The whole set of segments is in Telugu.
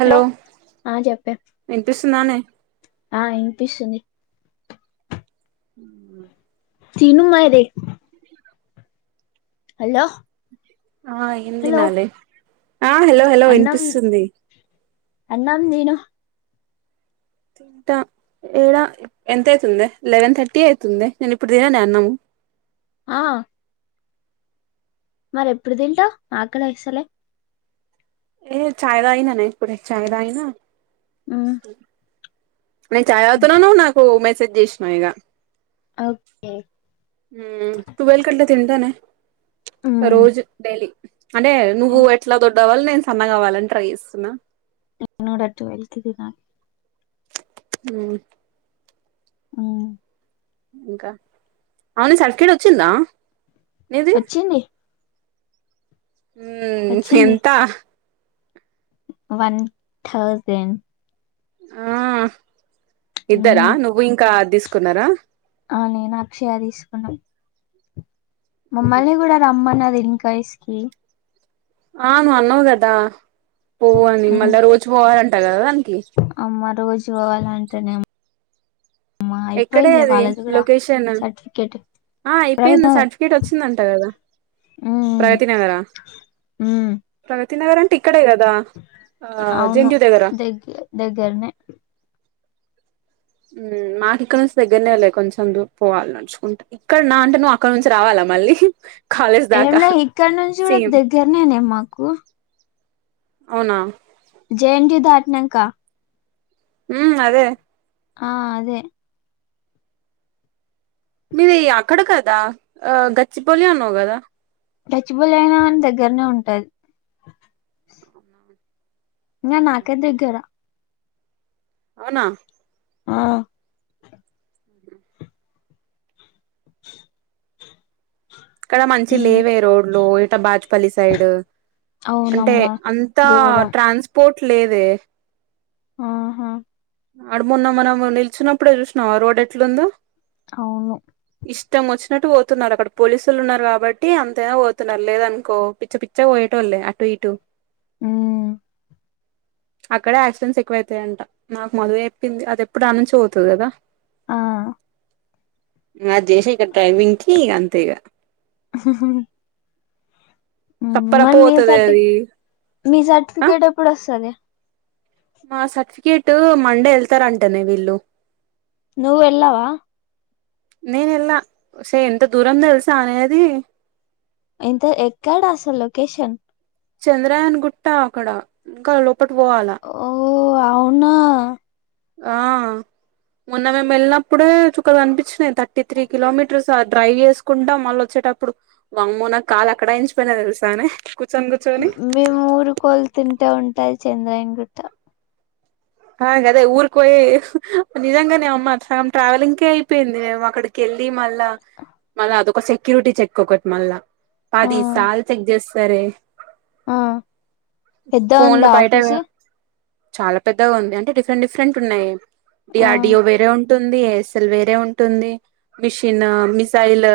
హలో ఆ చెప్పే వినిపిస్తుందానే ఆ ఇనిపిస్తుంది ఉమ్ తిను మరి హలో ఆ ఏం హలో తినాలే ఆ హలో హలో అన్నం వినిపిస్తుంది అన్నం తిను తింట ఏడా ఎంత అయితుందే లెవెన్ థర్టీ అయితుందే నేను ఇప్పుడు తిననే అన్నాము. ఆ మరి ఎప్పుడు తింటవు ఆకలి ఏస్తలే ఏ చాయి తాగినానే ఇప్పుడే చాయి తాగిన ఆ నేను చాయ్ తాగుతున్న నువ్వు నాకు మెసేజ్ చేసినావ్ ఇగ ఓకే ఉమ్ టూ వెల్ కట్లా తింటనే మ్మ్ రోజు డైలీ అంటే నువ్వు నేను ఎట్లా దొడ్డవాళ్లి నేను సన్నగా అవ్వలని ట్రై చేస్తున్నా నేను గూడా ట్వల్వ్ కే తినా ఉమ్ ఉమ్ ఇంకా అవునే సర్టిఫికెట్ వచ్చిందా నేను వచ్చింది ఉమ్ వచ్చింది ఎంత వన్ థౌజండ్ ఆ ఇద్దర మ్మ్ నువ్వు ఇంకా అది తీసుకున్నారా ఆ నేను అక్షయ తీసుకున్నమ్ మమ్మల్ని గూడా రమ్మన్నది ఇంకా ఇసుకి ఆ నువ్వు అన్నావ్ గదా పోవు అని ఉమ్, మళ్ళా రోజు పోవాలంటా గదా దానికి అమ్మ రోజు పోవాలాంటేనేమో ఎక్కడే అది వాళ్ళది కూడా లొకేషను సర్టిఫికేట్ ఆ అయిపేంది సర్టిఫికేట్ వొచ్చిందంట గదా మ్మ్ ప్రగతి నగరా మ్మ్ ప్రగతి నగరంటే ఇక్కడే గదా ఆ జెంట్యు దగ్గర దెగ్గర్నె మ్ మాకీ ఇక్కన్నుంచి దెగ్గెర్నేలే లే కొంచెం దు పోవాలి నడ్చుకుంట ఇక్కన్నా అంటే నువ్వు అక్కన్నుంచి రావాలా మళ్ళీ కాలేజ్ ఏం దాకా ల్యా ఇక్కన్నుంచి కూడా సేమ్ దగ్గర్నేనే మాకు అవున జెఎంట్యు దాట్న్యంక ఊమ్ అదే ఆ అదే మీది అక్కడ కాద ఆ గచ్చిబౌలి అన్నావు గదా గచ్చిబౌలి అయినా గాన్ దగ్గర్నే ఉంటాది ఇంగా మాకే దగ్గెర అవునా ఆ ఇక్కడ మంచి మ్మ్ లేవే రోడ్లు ఇట బాచ్పల్లి సైడు అంటే అవునమ్మా అంతా ఘోరం ట్రాన్స్పోర్ట్ లేదే ఆహా ఆడ్ మొన్న మనము నిల్చునప్పుడే జూష్ణావ రోడ్డెట్లుందో అవును ఇష్టం వొచ్చినట్టు పోతున్నారు అక్కడ పోలీసులు ఉన్నారు కాబట్టి అంతైనా పోతున్నారు లేదనుకో పిచ్చ పి చ్చగ వోయేటోళ్ళే అటూ ఇటూ ఊ అక్కడే యాక్సిడెంట్స్ ఎక్కువైతాయ్ అంట నాక్ మధు ఏ ఎప్పింది అది ఎప్పుడు ఆ నుంచె వోతది గదా ఆ ఇంగ అద్ జేషే ఇక డ్రైవింగ్ కి ఇగ అంతే ఇగ హు హు హు మ్ రప్పరప్ప మరి మీ పోతది సర్టి అది మీ ఆ సర్టిఫికేట్ ఎప్పుడొస్తది మా సర్టిఫికేట్టూ మండే వెళ్తరంటనే వీళ్ళు నువ్వ్ వెళ్ళవా నేనెళ్ళా ఒసే ఎంత దూరం దెల్సా అనే అదీ ఎంత ఎక్కడసల్ లొకేషన్ చంద్రాఅయాన్ గుట్ట అక్కడ ఇంకా లోపట్ బోవాల ఓ అవునా ఆ మొన్న మేమ్ వెళ్నప్పుడు చుక్కల్ గన్పిచ్చినాయ్ థర్టీ త్రీ కిలోమీటర్స్ ఆ డ్రైవ్ జేస్ కుంటాం మళ్ళ వొచ్చేటప్పుడు వామ్మో నా కాలు అక్కడే ఇంచిపోయినాయ్ దెల్సా నె కూచ్చోన్ గుచ్చొ మేమ్ ఊరు కెళ్తుంటే ఉంటాయ్ చంద్రాయన్ గుట్ట ఆ గదే ఊరికి పోయి నిజంగానే అమ్మ సగం ట్రావెలింగ్ కే అయిపేంది మేమ్ అక్కడి కెళ్ళి మళ్లా మళ్ళా అదొక సెక్యూరిటీ చెక్కొకటి మళ్ళా ఆ పది సార్ల్ చెక్ జేస్తరే ఆ పెద్ద ఫోన్లు ఉందా బయటవె ఆఫీసు చాలా పెద్దగా ఉంది అంటే డిఫరెంట్ డిఫరెంట్ ఉన్నయి డి ఆ ఆర్డిఓ వేరే ఉ టుంది ఎయస్ల్ వేరే ఉంటుంది మిషిను మిసైల్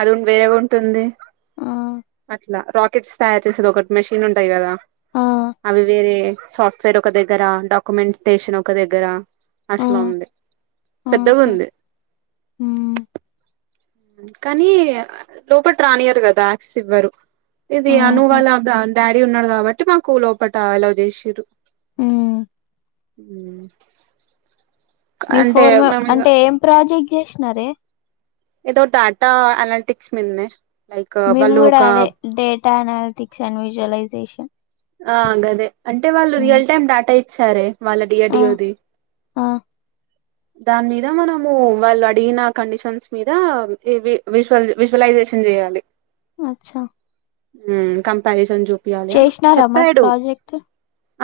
అదేం వేరే ఉంటుంది ఆ అట్లా రాక్ కిట్స్ తయార్ చేసేది ఒకట్ మిషిన్ ఉంటాయి కదా ఆ అవి వేరే సాఫ్ట్వేర్ ఒక దగ్గర డాక్ కుమెన్ టేషన్ ఒక దగ్గర అసలు ఉంది పెద్దగుంది ఉమ్ కానీ లోపట్రానియారు గదా క్స్ ఇవ్వరు ఇది అను ఆహా వాళ్ళ డాడ్ డాడీ ఉన్నాడు కాబట్టి మాకు లోపట అలోవ్ జేశిర్రు మ్మ్ ఉమ్ బిఫోర్ మేం అంటే ఏం ప్రాజెక్ట్ జేసినారే ఏదో టాటా అనాల్టిక్స్ మిల్మే మేము గూడా అదే డేటా అనాలిటిక్స్ అన్విజ్వలైజేషన్ ఆ గదే అంటే వాళ్ళు రియల్ టైమ్ డాటా ఇచ్చారే వాళ్ళ డియో ఆ డియోది ఆ దాని మీద మనము వాళ్లు అడిగిన కండిషన్స్ మీద వివి విశ్వల్ విశ్వలైజేషన్ జేయాలి అచ్చా ఉమ్ కంపారిజన్ జూపియాలని చేసినారా మరి చెప్పాడు ప్రాజెక్ట్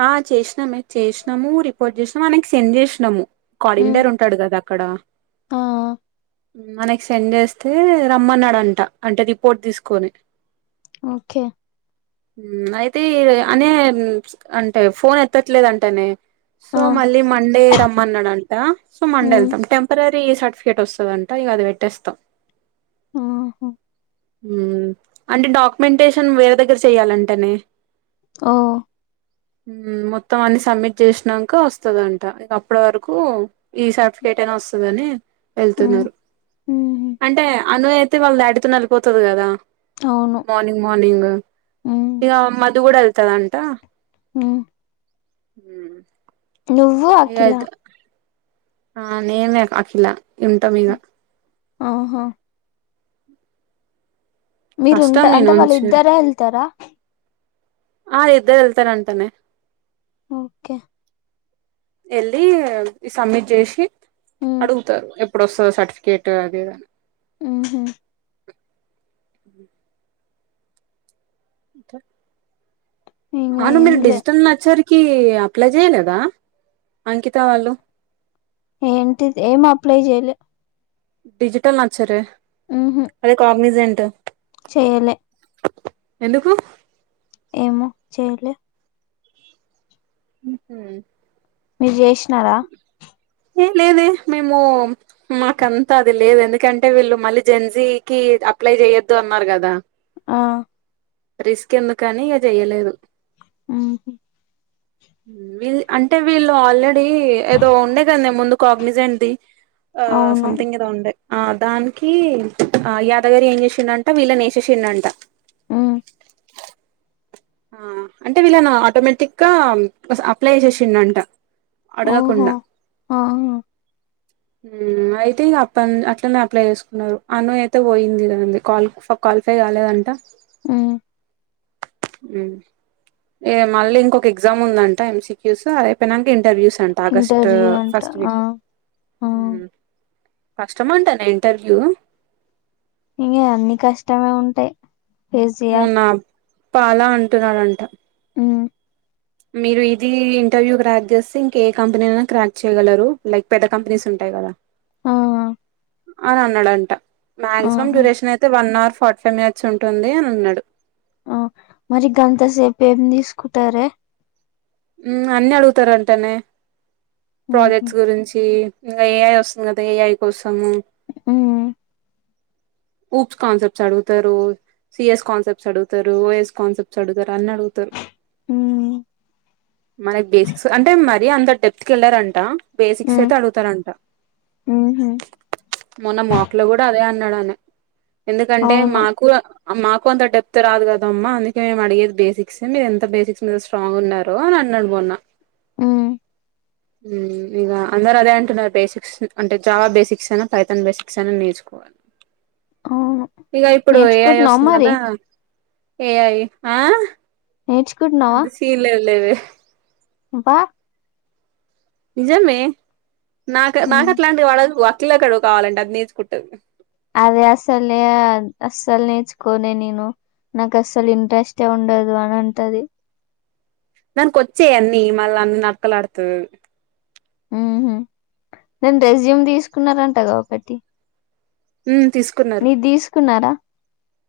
ఆ చేశ్నమే చేశ్నమూ రిపోర్ట్ జేశ్నాము అనేకి సెండ్ జేస్నాము మ్మ్ కోడింటర్ ఉంటడు గదా క్కడ ఆ మనకి సెండ్ జేస్తే రమ్మన్నడంట అంటే రిపోర్ట్ దీస్కొని ఓకే ఉమ్ అయితే అనే అంటే ఫోన్ ఎత్తట్లేదంటనే సో ఆ మళ్ళీ మండే రమ్మన్నడన్ దా సో మ్మ్ మండెళ్తాం టెంపరరీ సర్టిఫికేట్ ఒస్తదంట ఇగ అది వెట్టేస్తాం ఆహ ఉహు అంటే డాకుమెంటేషన్ వేరే దగ్గర చేయాలంటనే ఓ ఉమ్ మొత్తం అన్ని సబ్మిట్ జేశ్నంక ఒస్తదంట ఇంక అప్పటి వరకు ఈ సర్టిఫికేటైనా ఒస్తదని మ్మ్ ఎళ్తున్నరు మ్మ్ అంటే అను అయితే వాళ్ళ డాడీతోనె వెల్పోతది కదా అవును మోనింగ్ మోనింగూ మ్మ్ ఇగ మధు గూడ వెల్తాడంట ఉమ్ ఉమ్ నువ్వు అఖిల ఆ నేనే అఖిలా ఇంటమింగ ఓహో కష్టం మీరుంటే మీ అంటే నుంచి వాళ్ళిద్దరే ఎళ్తరా ఆ ఇద్దర్వెళ్తరంటనే ఓకే ఎళ్ళి ఈ సబ్మిట్ జేసి ఉమ్ అడుగుతారు ఎప్పుడొస్తదో సర్టిఫికేట్ అది ఇదని ఉహు ఇంగా అవును మీరు ఏంలే డిజిటల్ నచ్చరికి అప్లై జెయ్యలేదా అంకిత వాళ్ళు ఏంటిద్ ఏం అప్లై జెయలే డిజిటల్ నచ్చరే అదే కాగ్నిజెంట్ జేయలే ఎందుకు ఏమో చేయలే అహ మీర్ జేస్నారా ఏం లేదే మేము మాకంతా అది లేదు ఎందుకంటే వీళ్ళు మళ్ళీ జెన్జీకి అప్లై జెయ్యొద్దు అన్నారు గదా ఆ రిస్క్ ఎందుకని ఇగ చేయలేదు ఉమ్ హు వీళ్ అంటే వీళ్ళు ఆల్రెడీ ఏదో ఉండే కద్నే ముందు కాగ్నిజన్ది ఆ అవును సొమెథింగ్ ఏదో ఉండే ఆ దానికి ఆ యాదగారి ఏం చేసిండంటే వీళ్ళని నేసేసిండంట ఆ ఆ అంటే వీళ్ళను ఆటోమేటిక్ గా అప్లై చేసిండ అంట ఓహో అడగకుండా ఆహా అయితే ఇంక అప్పన్ అట్లనే అప్లై చేసుకున్నారు అను అయితే పోయింది దానిది కాల్ క్వాలిఫై కాలేదంట ఉమ్ ఎ మళ్ళీ ఇంకొక ఎగ్జామ్ ఉందంట ఎంసిక్యూస్ అదియిపోయినక ఇంటర్వ్యూస్ అంట ఆగస్ట్ ఇంటర్వ్యూ అంట ఫస్ట్ ఆ వీక్ ఆ ఉమ్ కష్టమంటానే ఇంటర్వ్యూ ఇంగ అన్నీ కష్టమే ఉంటయ్ మూన్నా పాలా అంటున్నాడంట ఉమ్ మీరు ఇదీ ఇంటర్వ్యూ క్రాక్ చేస్తే ఇంక ఏ కంపెనీనైనా క్రాక్ చేయగలరు లైక్ పెద్ద కంపెనీస్ ఉంటాయి గదా ఆ అని అన్నాడంట మాక్సిమం ఆహా డ్యూరేషన్ అయితే one hour forty five minutes ఉంటుంది అని అన్నాడు ఆ మరి గంతసేపు ఏం తీసుకుంటారే అన్ని అడుగుతారంటనే ఉహు ప్రాజెక్ట్స్ గురించి ఇంకా ఏఐ వస్తుంది కదా ఏఐ కోసమూ ఉమ్ ఊప్స్ కాన్సెప్ట్స్ అడుగుతారు సిఎస్ కాన్సెప్ట్స్ అడుగుతారు ఓఎస్ కాన్సెప్ట్ డుగుతారు అని అడుగుతారు ఉమ్ మనకి బేసిక్స్ అంటే మ మరి అంత డెప్త్ కి వెళ్ళరంట బేసిక్స్ ఉమ్ అయితే అడుగుతారంట ఉహు మొన్న మోక్ లో కూడా అదే అన్నాడని ఎందుకంటే అవును. మాకు మాకు అంత డెప్త్ రాదు కదమ్మ అందుకే మేము అడిగేది బేసిక్స్ మీరు ఎంత బేసిక్స్ మీద స్ట్రాంగ్ ఉన్నారో అని అన్నడు మొన్న హ్మ్. ఉమ్ ఇగ అందరు అదే అంటున్నారు బేసిక్స్ అంటే జావ బేసిక్స్ అన్న పైతన్ బేసిక్స్ అన్నా నేర్చుకోవాలి అవును ఇగ ఇప్పుడు ఏ ఐ నేర్చుకుంటున్నావా వస్తుంది మరి? గదా, ఏ ఐ ఆ నేర్చుకుంటున్నవ తీర్ లేదు లేదే అబ్బా నిజమే, నాక హ్మ్. నాకట్లాంటి వడదు, అఖిలకడుగు కావాలంటే, అది నేర్చుకుంటది అదే అస్సలే అస్సలు నేర్చుకోనే నేను. నాకు అస్సలు ఇంట్రెస్టే ఉండదు అని అంటది. దానికొచ్చే అన్నీ మనాలా నక్కలాడుతుంది ఉహు నేను రెజ్యూమ్ తీసుకున్నారంటగా ఒకటి. ఉమ్ తీసుక్ నీది తీసుకున్నారా?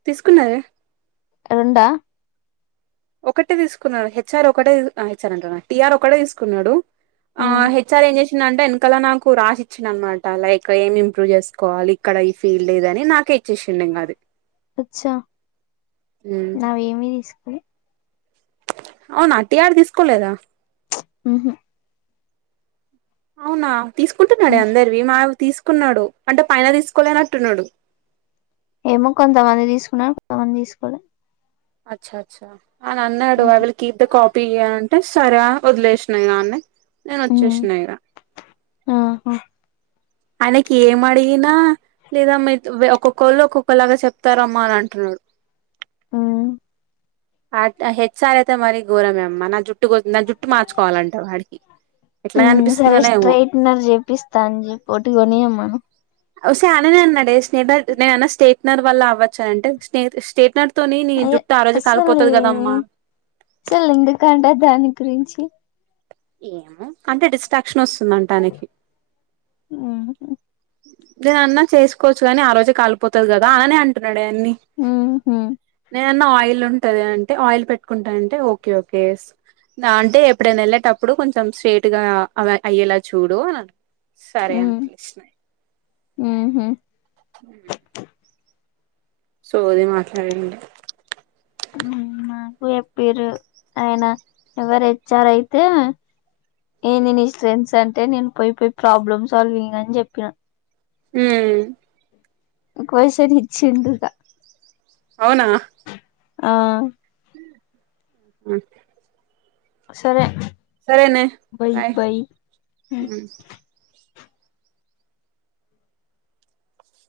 తీసుకున్నర రెండా ఒకటే తీసుకున్నడు, హెచ్ ఆర్ ఒకటే హెచ్ ఆర్ అంటన్న టి ఆర్ ఒకటే తీసుకున్నడు. ఆ హ్మ్. హెచ్ ఆర్ ఏం చేషిండంటే, ఎనకల నాకు రాసి ఇచ్చిడనమాట. లైక్ ఏం ఇంప్రూవ్ చేసుకోవాలి? కడ ఈ ఫీల్డ్ లేదని నాకే ఇచ్చేషిండింగది అచ్చా నావేమి తీసుకులె అవునా టీ ఆర్ తీసుకోలేదా? ఉహు అవునా తీసుకుంటున్నడే హ్మ్. అందరివి, మావి తీసుకున్నడు అంటే పైన తీసుకోలేనట్టున్నడు. ఏమో కొంతమందియి తీసుకున్నడు, కొంతమంది తీసుకోలే. అచ్చ అచ్చ అని అన్నడు, I hmm. Will keep the copy అని అన్ టే సరే అ వదిలేషిన ఇగ ఆన్నె, నేను వచ్చేషిన ఇగ ఆహ ఆయనకి ఏం అడిగినా లేదా మెత్ వె ఒక్కొక్కోళ్ళు ఒక్కొక్కలాగా చెప్తారమ్మ అని అంటున్నడు. ఉమ్ హాట్ అ హెచ్ఆర్ అయితే మరి ఘోరమే, మన జుట్టు గొ నా జుట్టు మార్చుకోవాలంట వాడికి. ఎట్లా మ్ సరే కనిపిస్తుందోనే ఏమో స్ట్రైట్నర్ చేపిస్తా అని చెప్పోటి కొనియమను. ఒసేయ్ అయననే అన్నడే, స్టేటర్ నేనన్న స్టేట్నర్ వల్ల అవ్వచ్చనంటే స్నేత్ స్టేట్నర్ తొని నీ అయ్యో జుట్ట ఆ రోజు కాలిపోతది గదమ్మా అసలేందుకంట దాని గురించి ఏమో అంటే డిస్ట్రాక్షన్ వస్తుందంట ఆయనికి ఉమ్ నేనన్న చేసుకోవచ్చు గని, ఆ రోజే కలిపోతది గదా ఆయనే అంటున్నడే అన్నీ. ఉహు నేనన్న ఆయిల్ ఉంటది అంటే, ఆయిల్ పెట్టుకుంటా అంటే ఓకే ఓకే దా అంటే ఎప్పుడైన ఎళ్ళేటప్పుడు కొంచెం స్ట్రేట్ గా అవె అయ్యేలా చూడు అన్ సరే అని ఉమ్ ఒదిలేసిన ఉహు సోది మాట్లాడిండు నాకు చెప్పిరు ఆయన ఎవరు హెచ్ ఆర్ ఐతే ఏంది నీ స్ట్రెంత్స్ అంటే నేను, పోయి పొయ్ ప్రాబ్లమ్ సాల్వింగ్ అని జెప్పిన. ఉమ్ క్వశ్చన్ ఇచ్చిండు అవునా ఆ సరే సరేనే బై బాయ్ బై మ్